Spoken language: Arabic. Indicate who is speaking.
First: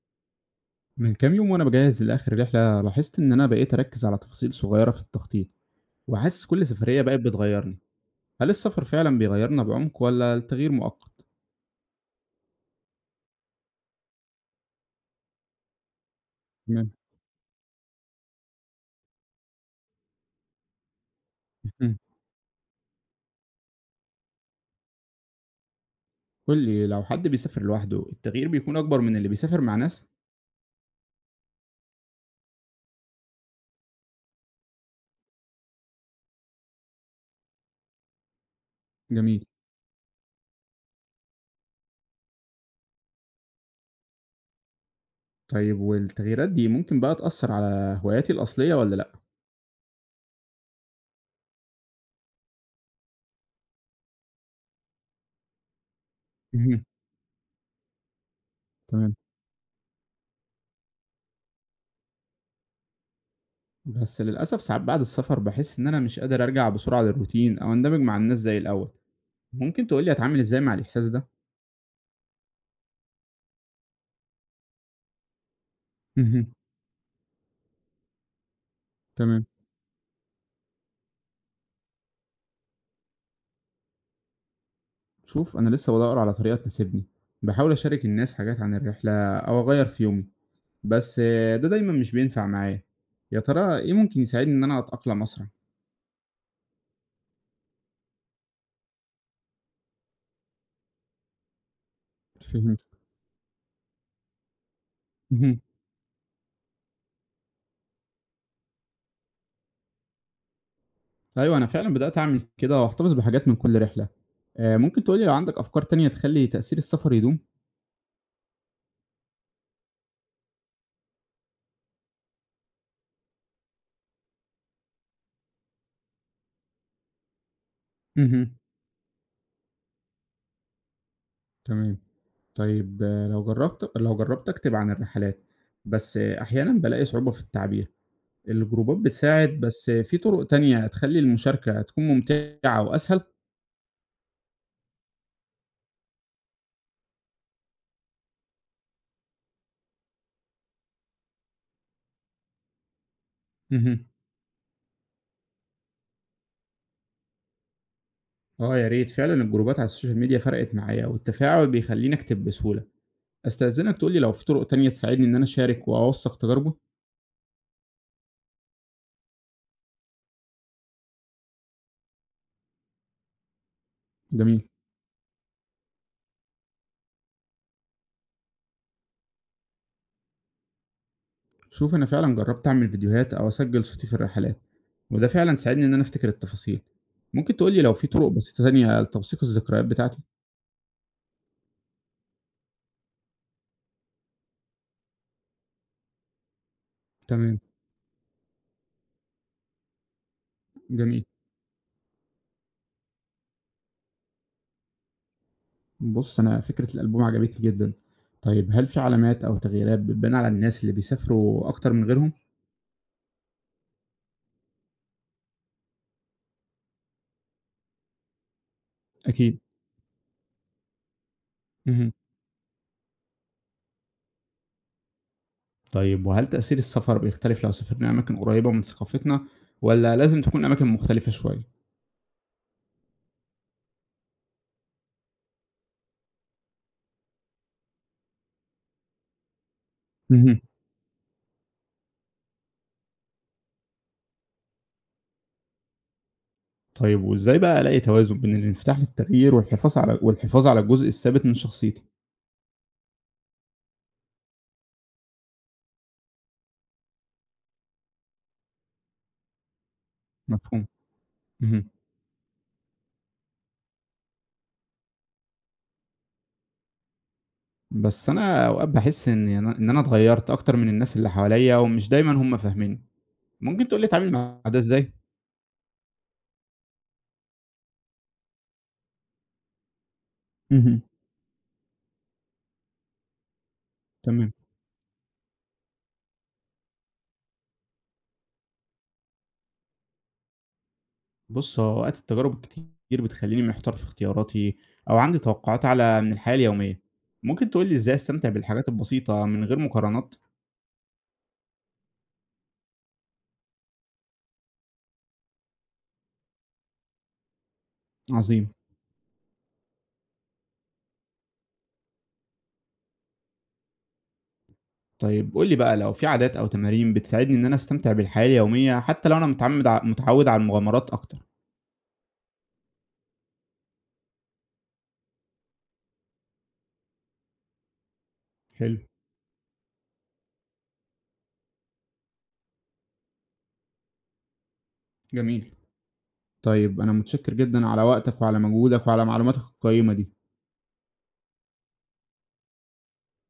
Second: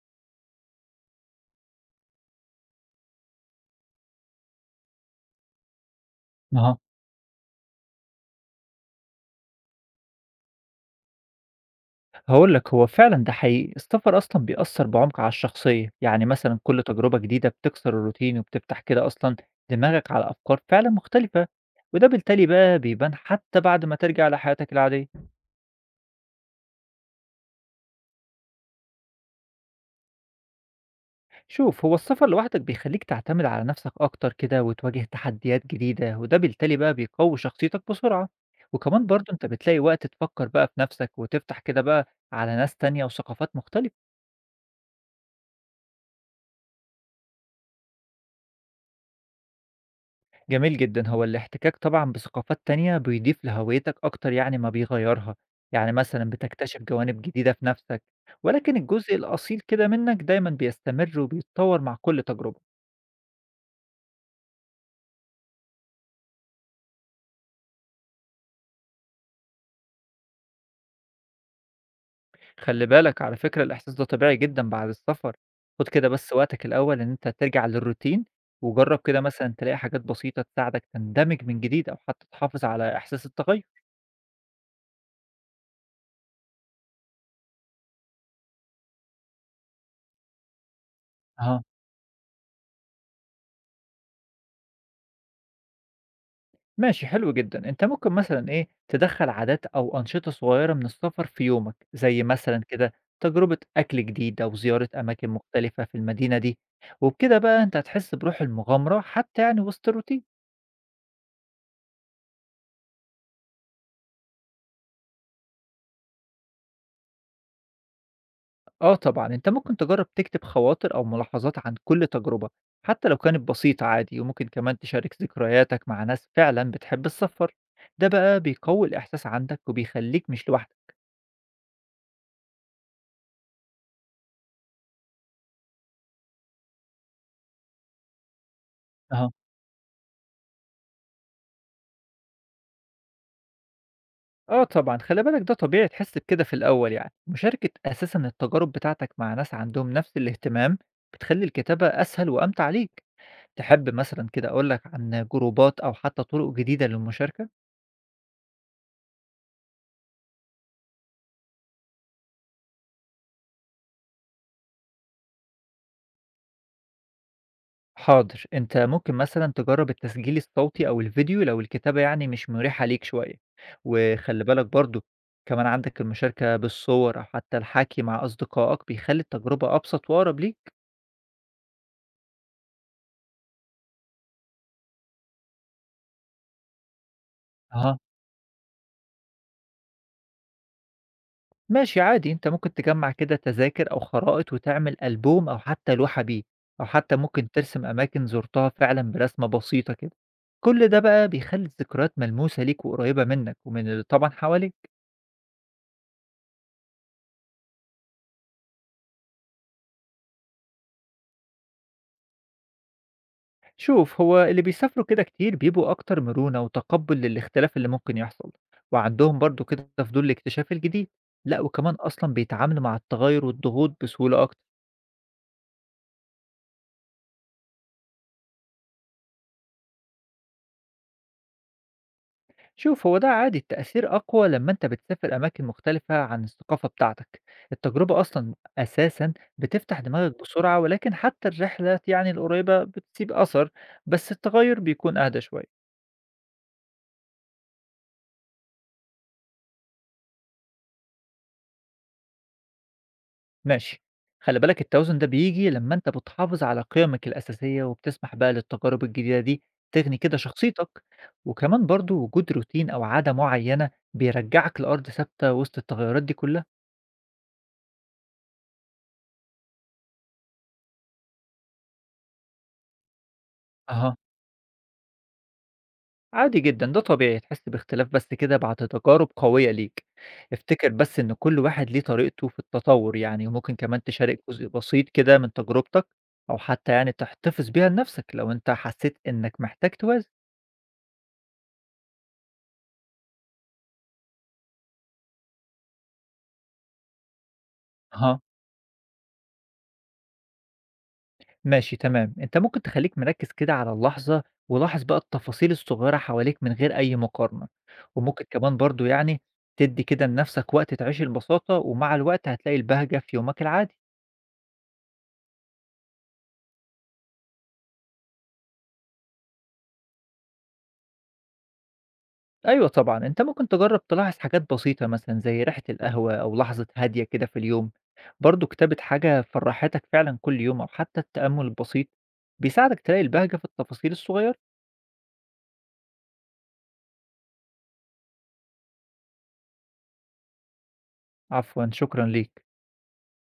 Speaker 1: من كام يوم وأنا بجهز لآخر رحلة، لاحظت إن أنا بقيت أركز على تفاصيل صغيرة في التخطيط، وحاسس كل
Speaker 2: أها،
Speaker 1: سفرية بقت بتغيرني. هل السفر فعلا بيغيرنا بعمق ولا التغيير مؤقت؟
Speaker 2: هاقول لك هو فعلًا ده حقيقي، السفر أصلًا بيأثّر بعمق على الشخصية، يعني مثلًا كل
Speaker 1: تمام.
Speaker 2: تجربة جديدة بتكسر الروتين وبتفتح كده أصلًا دماغك على أفكار فعلًا مختلفة،
Speaker 1: مم.
Speaker 2: وده بالتالي بقى بيبان حتى بعد ما ترجع لحياتك العادية.
Speaker 1: قول لي، لو حد بيسافر لوحده التغيير بيكون أكبر من اللي بيسافر مع ناس؟
Speaker 2: شوف، هو السفر لوحدك بيخلّيك تعتمد على نفسك أكتر كده وتواجه تحديات جديدة، وده بالتالي بقى بيقوي شخصيتك بسرعة، وكمان برضه
Speaker 1: جميل.
Speaker 2: أنت بتلاقي وقت تفكّر بقى في نفسك وتفتح كده بقى على ناس تانية وثقافات مختلفة.
Speaker 1: طيب والتغييرات دي ممكن بقى تأثر على هواياتي الأصلية ولا لأ؟
Speaker 2: جميل جدًا، هو الاحتكاك طبعًا بثقافات تانية بيضيف لهويتك أكتر ما بيغيّرها، يعني مثلًا بتكتشف
Speaker 1: مهم.
Speaker 2: جوانب جديدة في نَفْسك، ولكن
Speaker 1: تمام.
Speaker 2: الجزء الأصيل كده منّك دايمًا بيستمر وبيتطوّر مع كل تجربة،
Speaker 1: بس للأسف ساعات بعد السفر بحس إن أنا مش قادر أرجع بسرعة للروتين أو أندمج مع الناس زي الأول. ممكن تقولي أتعامل إزاي مع الإحساس ده؟
Speaker 2: خلّي بالك على فكرة الإحساس ده طبيعي جدًا بعد السفر، خُد كده بس
Speaker 1: مهم.
Speaker 2: وقتك الأول إن أنت ترجع للروتين، وجرّب كده
Speaker 1: تمام.
Speaker 2: مثلًا تلاقي حاجات بسيطة تساعدك تندمج من جديد أو حتى تحافظ على إحساس التغيّر.
Speaker 1: شوف، أنا لسه بدور على طريقة تناسبني، بحاول أشارك الناس حاجات عن الرحلة أو أغير في يومي، بس
Speaker 2: أها.
Speaker 1: ده دايما مش بينفع معايا. يا ترى إيه ممكن يساعدني إن أنا أتأقلم أسرع؟
Speaker 2: ماشي حلو جدًا. أنت ممكن مثلًا تدخّل عادات أو أنشطة صغيّرة من السفر في يومك، زي مثلًا
Speaker 1: فهمت.
Speaker 2: كده تجربة أكل جديد أو زيارة أماكن
Speaker 1: مهم.
Speaker 2: مختلفة في المدينة دي، وبكده بقى أنت هتحس بروح المغامرة حتى وسط الروتين.
Speaker 1: أيوة، أنا فعلا بدأت أعمل كده وأحتفظ بحاجات من كل رحلة. ممكن تقولي لو عندك أفكار تانية تخلي تأثير السفر يدوم.
Speaker 2: آه طبعًا، أنت ممكن تجرّب تكتب خواطر أو ملاحظات عن كل تجربة، حتى لو كانت بسيطة عادي، وممكن كمان تشارك ذكرياتك مع ناس فعلًا بتحب السفر، ده بقى
Speaker 1: مهم.
Speaker 2: بيقوي الإحساس عندك وبيخلّيك مش لوحدك.
Speaker 1: تمام. طيب، لو جربت أكتب عن الرحلات، بس أحيانا بلاقي صعوبة في التعبير. الجروبات
Speaker 2: أها.
Speaker 1: بتساعد، بس في طرق تانية تخلي المشاركة تكون ممتعة وأسهل؟
Speaker 2: آه طبعًا، خلّي بالك ده طبيعي تحس بكده في الأول مشاركة أساسًا التجارب بتاعتك مع ناس عندهم نفس الاهتمام، بتخلّي الكتابة أسهل وأمتع ليك. تحب
Speaker 1: اهم.
Speaker 2: مثلًا كده أقول لك عن جروبات أو حتى طرق جديدة للمشاركة؟
Speaker 1: آه يا ريت، فعلًا الجروبات على السوشيال ميديا فرقت معايا، والتفاعل بيخلّيني أكتب بسهولة. أستأذنك تقول لي لو في طرق تانية تساعدني إن أنا أشارك وأوثّق تجاربي؟
Speaker 2: حاضر، أنت ممكن مثلًا تجرّب التسجيل الصوتي أو الفيديو لو الكتابة مش مُريحة ليك شوية، وخلّي بالك
Speaker 1: جميل.
Speaker 2: برضه كمان عندك المشاركة بالصور أو حتى الحكي مع أصدقائك بيخلّي التجربة أبسط وأقرب ليك.
Speaker 1: شوف، أنا فعلًا جرّبت أعمل فيديوهات أو أسجّل صوتي في الرحلات، وده فعلًا ساعدني إن أنا أفتكر التفاصيل. ممكن تقول لي لو
Speaker 2: أها
Speaker 1: في طرق بسيطة تانية لتوثيق الذكريات بتاعتي؟
Speaker 2: ماشي عادي، أنت ممكن تجمّع كده تذاكر أو خرائط وتعمل ألبوم أو حتى لوحة بيه، أو حتى ممكن
Speaker 1: تمام.
Speaker 2: ترسم أماكن زُرتها فعلًا برسمة بسيطة كده. كل ده
Speaker 1: جميل.
Speaker 2: بقى بيخلّي الذكريات ملموسة ليك وقريبة منك ومن اللي طبعًا حواليك.
Speaker 1: بُص، أنا فكرة الألبوم عجبتني جدًا. طيب هل في علامات أو تغييرات بتبان على الناس اللي بيسافروا أكتر من غيرهم؟
Speaker 2: شوف، هو اللي بيسافروا كده كتير بيبقوا أكتر مرونة وتقبُّل للاختلاف اللي ممكن يحصل، وعندهم
Speaker 1: أكيد.
Speaker 2: برضه كده فضول لاكتشاف الجديد. لأ، وكمان
Speaker 1: اهم.
Speaker 2: أصلًا بيتعاملوا مع التغيُّر والضغوط بسهولة أكتر.
Speaker 1: طيب وهل تأثير السفر بيختلف لو سافرنا أماكن قريبة من ثقافتنا، ولا لازم تكون أماكن مختلفة شوية؟
Speaker 2: شوف هو ده عادي التأثير أقوى لما أنت بتسافر أماكن مختلفة عن الثقافة بتاعتك. التجربة أصلا أساسا بتفتح دماغك
Speaker 1: مهم.
Speaker 2: بسرعة، ولكن حتى الرحلات القريبة بتسيب أثر، بس التغير بيكون أهدى شوية.
Speaker 1: طيب وإزاي بقى ألاقي توازن بين الانفتاح للتغيير والحفاظ على الجزء الثابت من شخصيتي؟
Speaker 2: ماشي، خلي بالك التوازن ده بيجي لما أنت بتحافظ على قيمك الأساسية وبتسمح بقى للتجارب الجديدة دي تغني كده
Speaker 1: مفهوم.
Speaker 2: شخصيتك، وكمان
Speaker 1: مهم.
Speaker 2: برضو وجود روتين أو عادة معينة بيرجعك لأرض ثابتة وسط التغيرات دي كلها.
Speaker 1: بس أنا أوقات بحس إن أنا اتغيرت أكتر من الناس اللي حواليا، ومش دايما هم فاهميني. ممكن تقولي
Speaker 2: أها،
Speaker 1: أتعامل مع ده إزاي؟
Speaker 2: عادي جدًا، ده طبيعي تحس باختلاف بس كده بعد تجارب قوية ليك. افتكر
Speaker 1: مهم.
Speaker 2: بس إن كل واحد ليه طريقته في التطور وممكن كمان تشارك
Speaker 1: تمام.
Speaker 2: جزء بسيط كده من تجربتك، أو حتى تحتفظ بيها لنفسك لو أنت حسيت إنك محتاج توازن.
Speaker 1: بُص، هو أوقات التجارب الكتير بتخلّيني محتار في اختياراتي، أو عندي توقعات أعلى من الحياة اليومية. ممكن تقول لي إزاي
Speaker 2: أها.
Speaker 1: أستمتع بالحاجات البسيطة من غير مقارنات؟
Speaker 2: ماشي تمام، أنت ممكن تخليك مركز كده على اللحظة، ولاحظ بقى التفاصيل الصغيرة حواليك من غير أي مقارنة، وممكن
Speaker 1: عظيم.
Speaker 2: كمان برضه تدي كده لنفسك وقت تعيش البساطة، ومع الوقت هتلاقي البهجة في يومك العادي.
Speaker 1: طيب قُل لي بقى، لو في عادات أو تمارين بتساعدني إن أنا أستمتع بالحياة اليومية حتى لو أنا متعمد ع متعوّد على المغامرات أكتر؟
Speaker 2: أيوه طبعًا، أنت ممكن تجرّب تلاحظ حاجات بسيطة مثلًا زي ريحة القهوة أو لحظة هادية كده في اليوم، برضه كتابة
Speaker 1: حلو.
Speaker 2: حاجة فرّحتك فعلًا كل يوم أو حتى التأمل البسيط بيساعدك تلاقي البهجة في التفاصيل الصغيرة،
Speaker 1: جميل. طيب أنا متشكر جدًا على وقتك وعلى مجهودك وعلى معلوماتك القيّمة دي.
Speaker 2: عفوًا شكرًا ليك.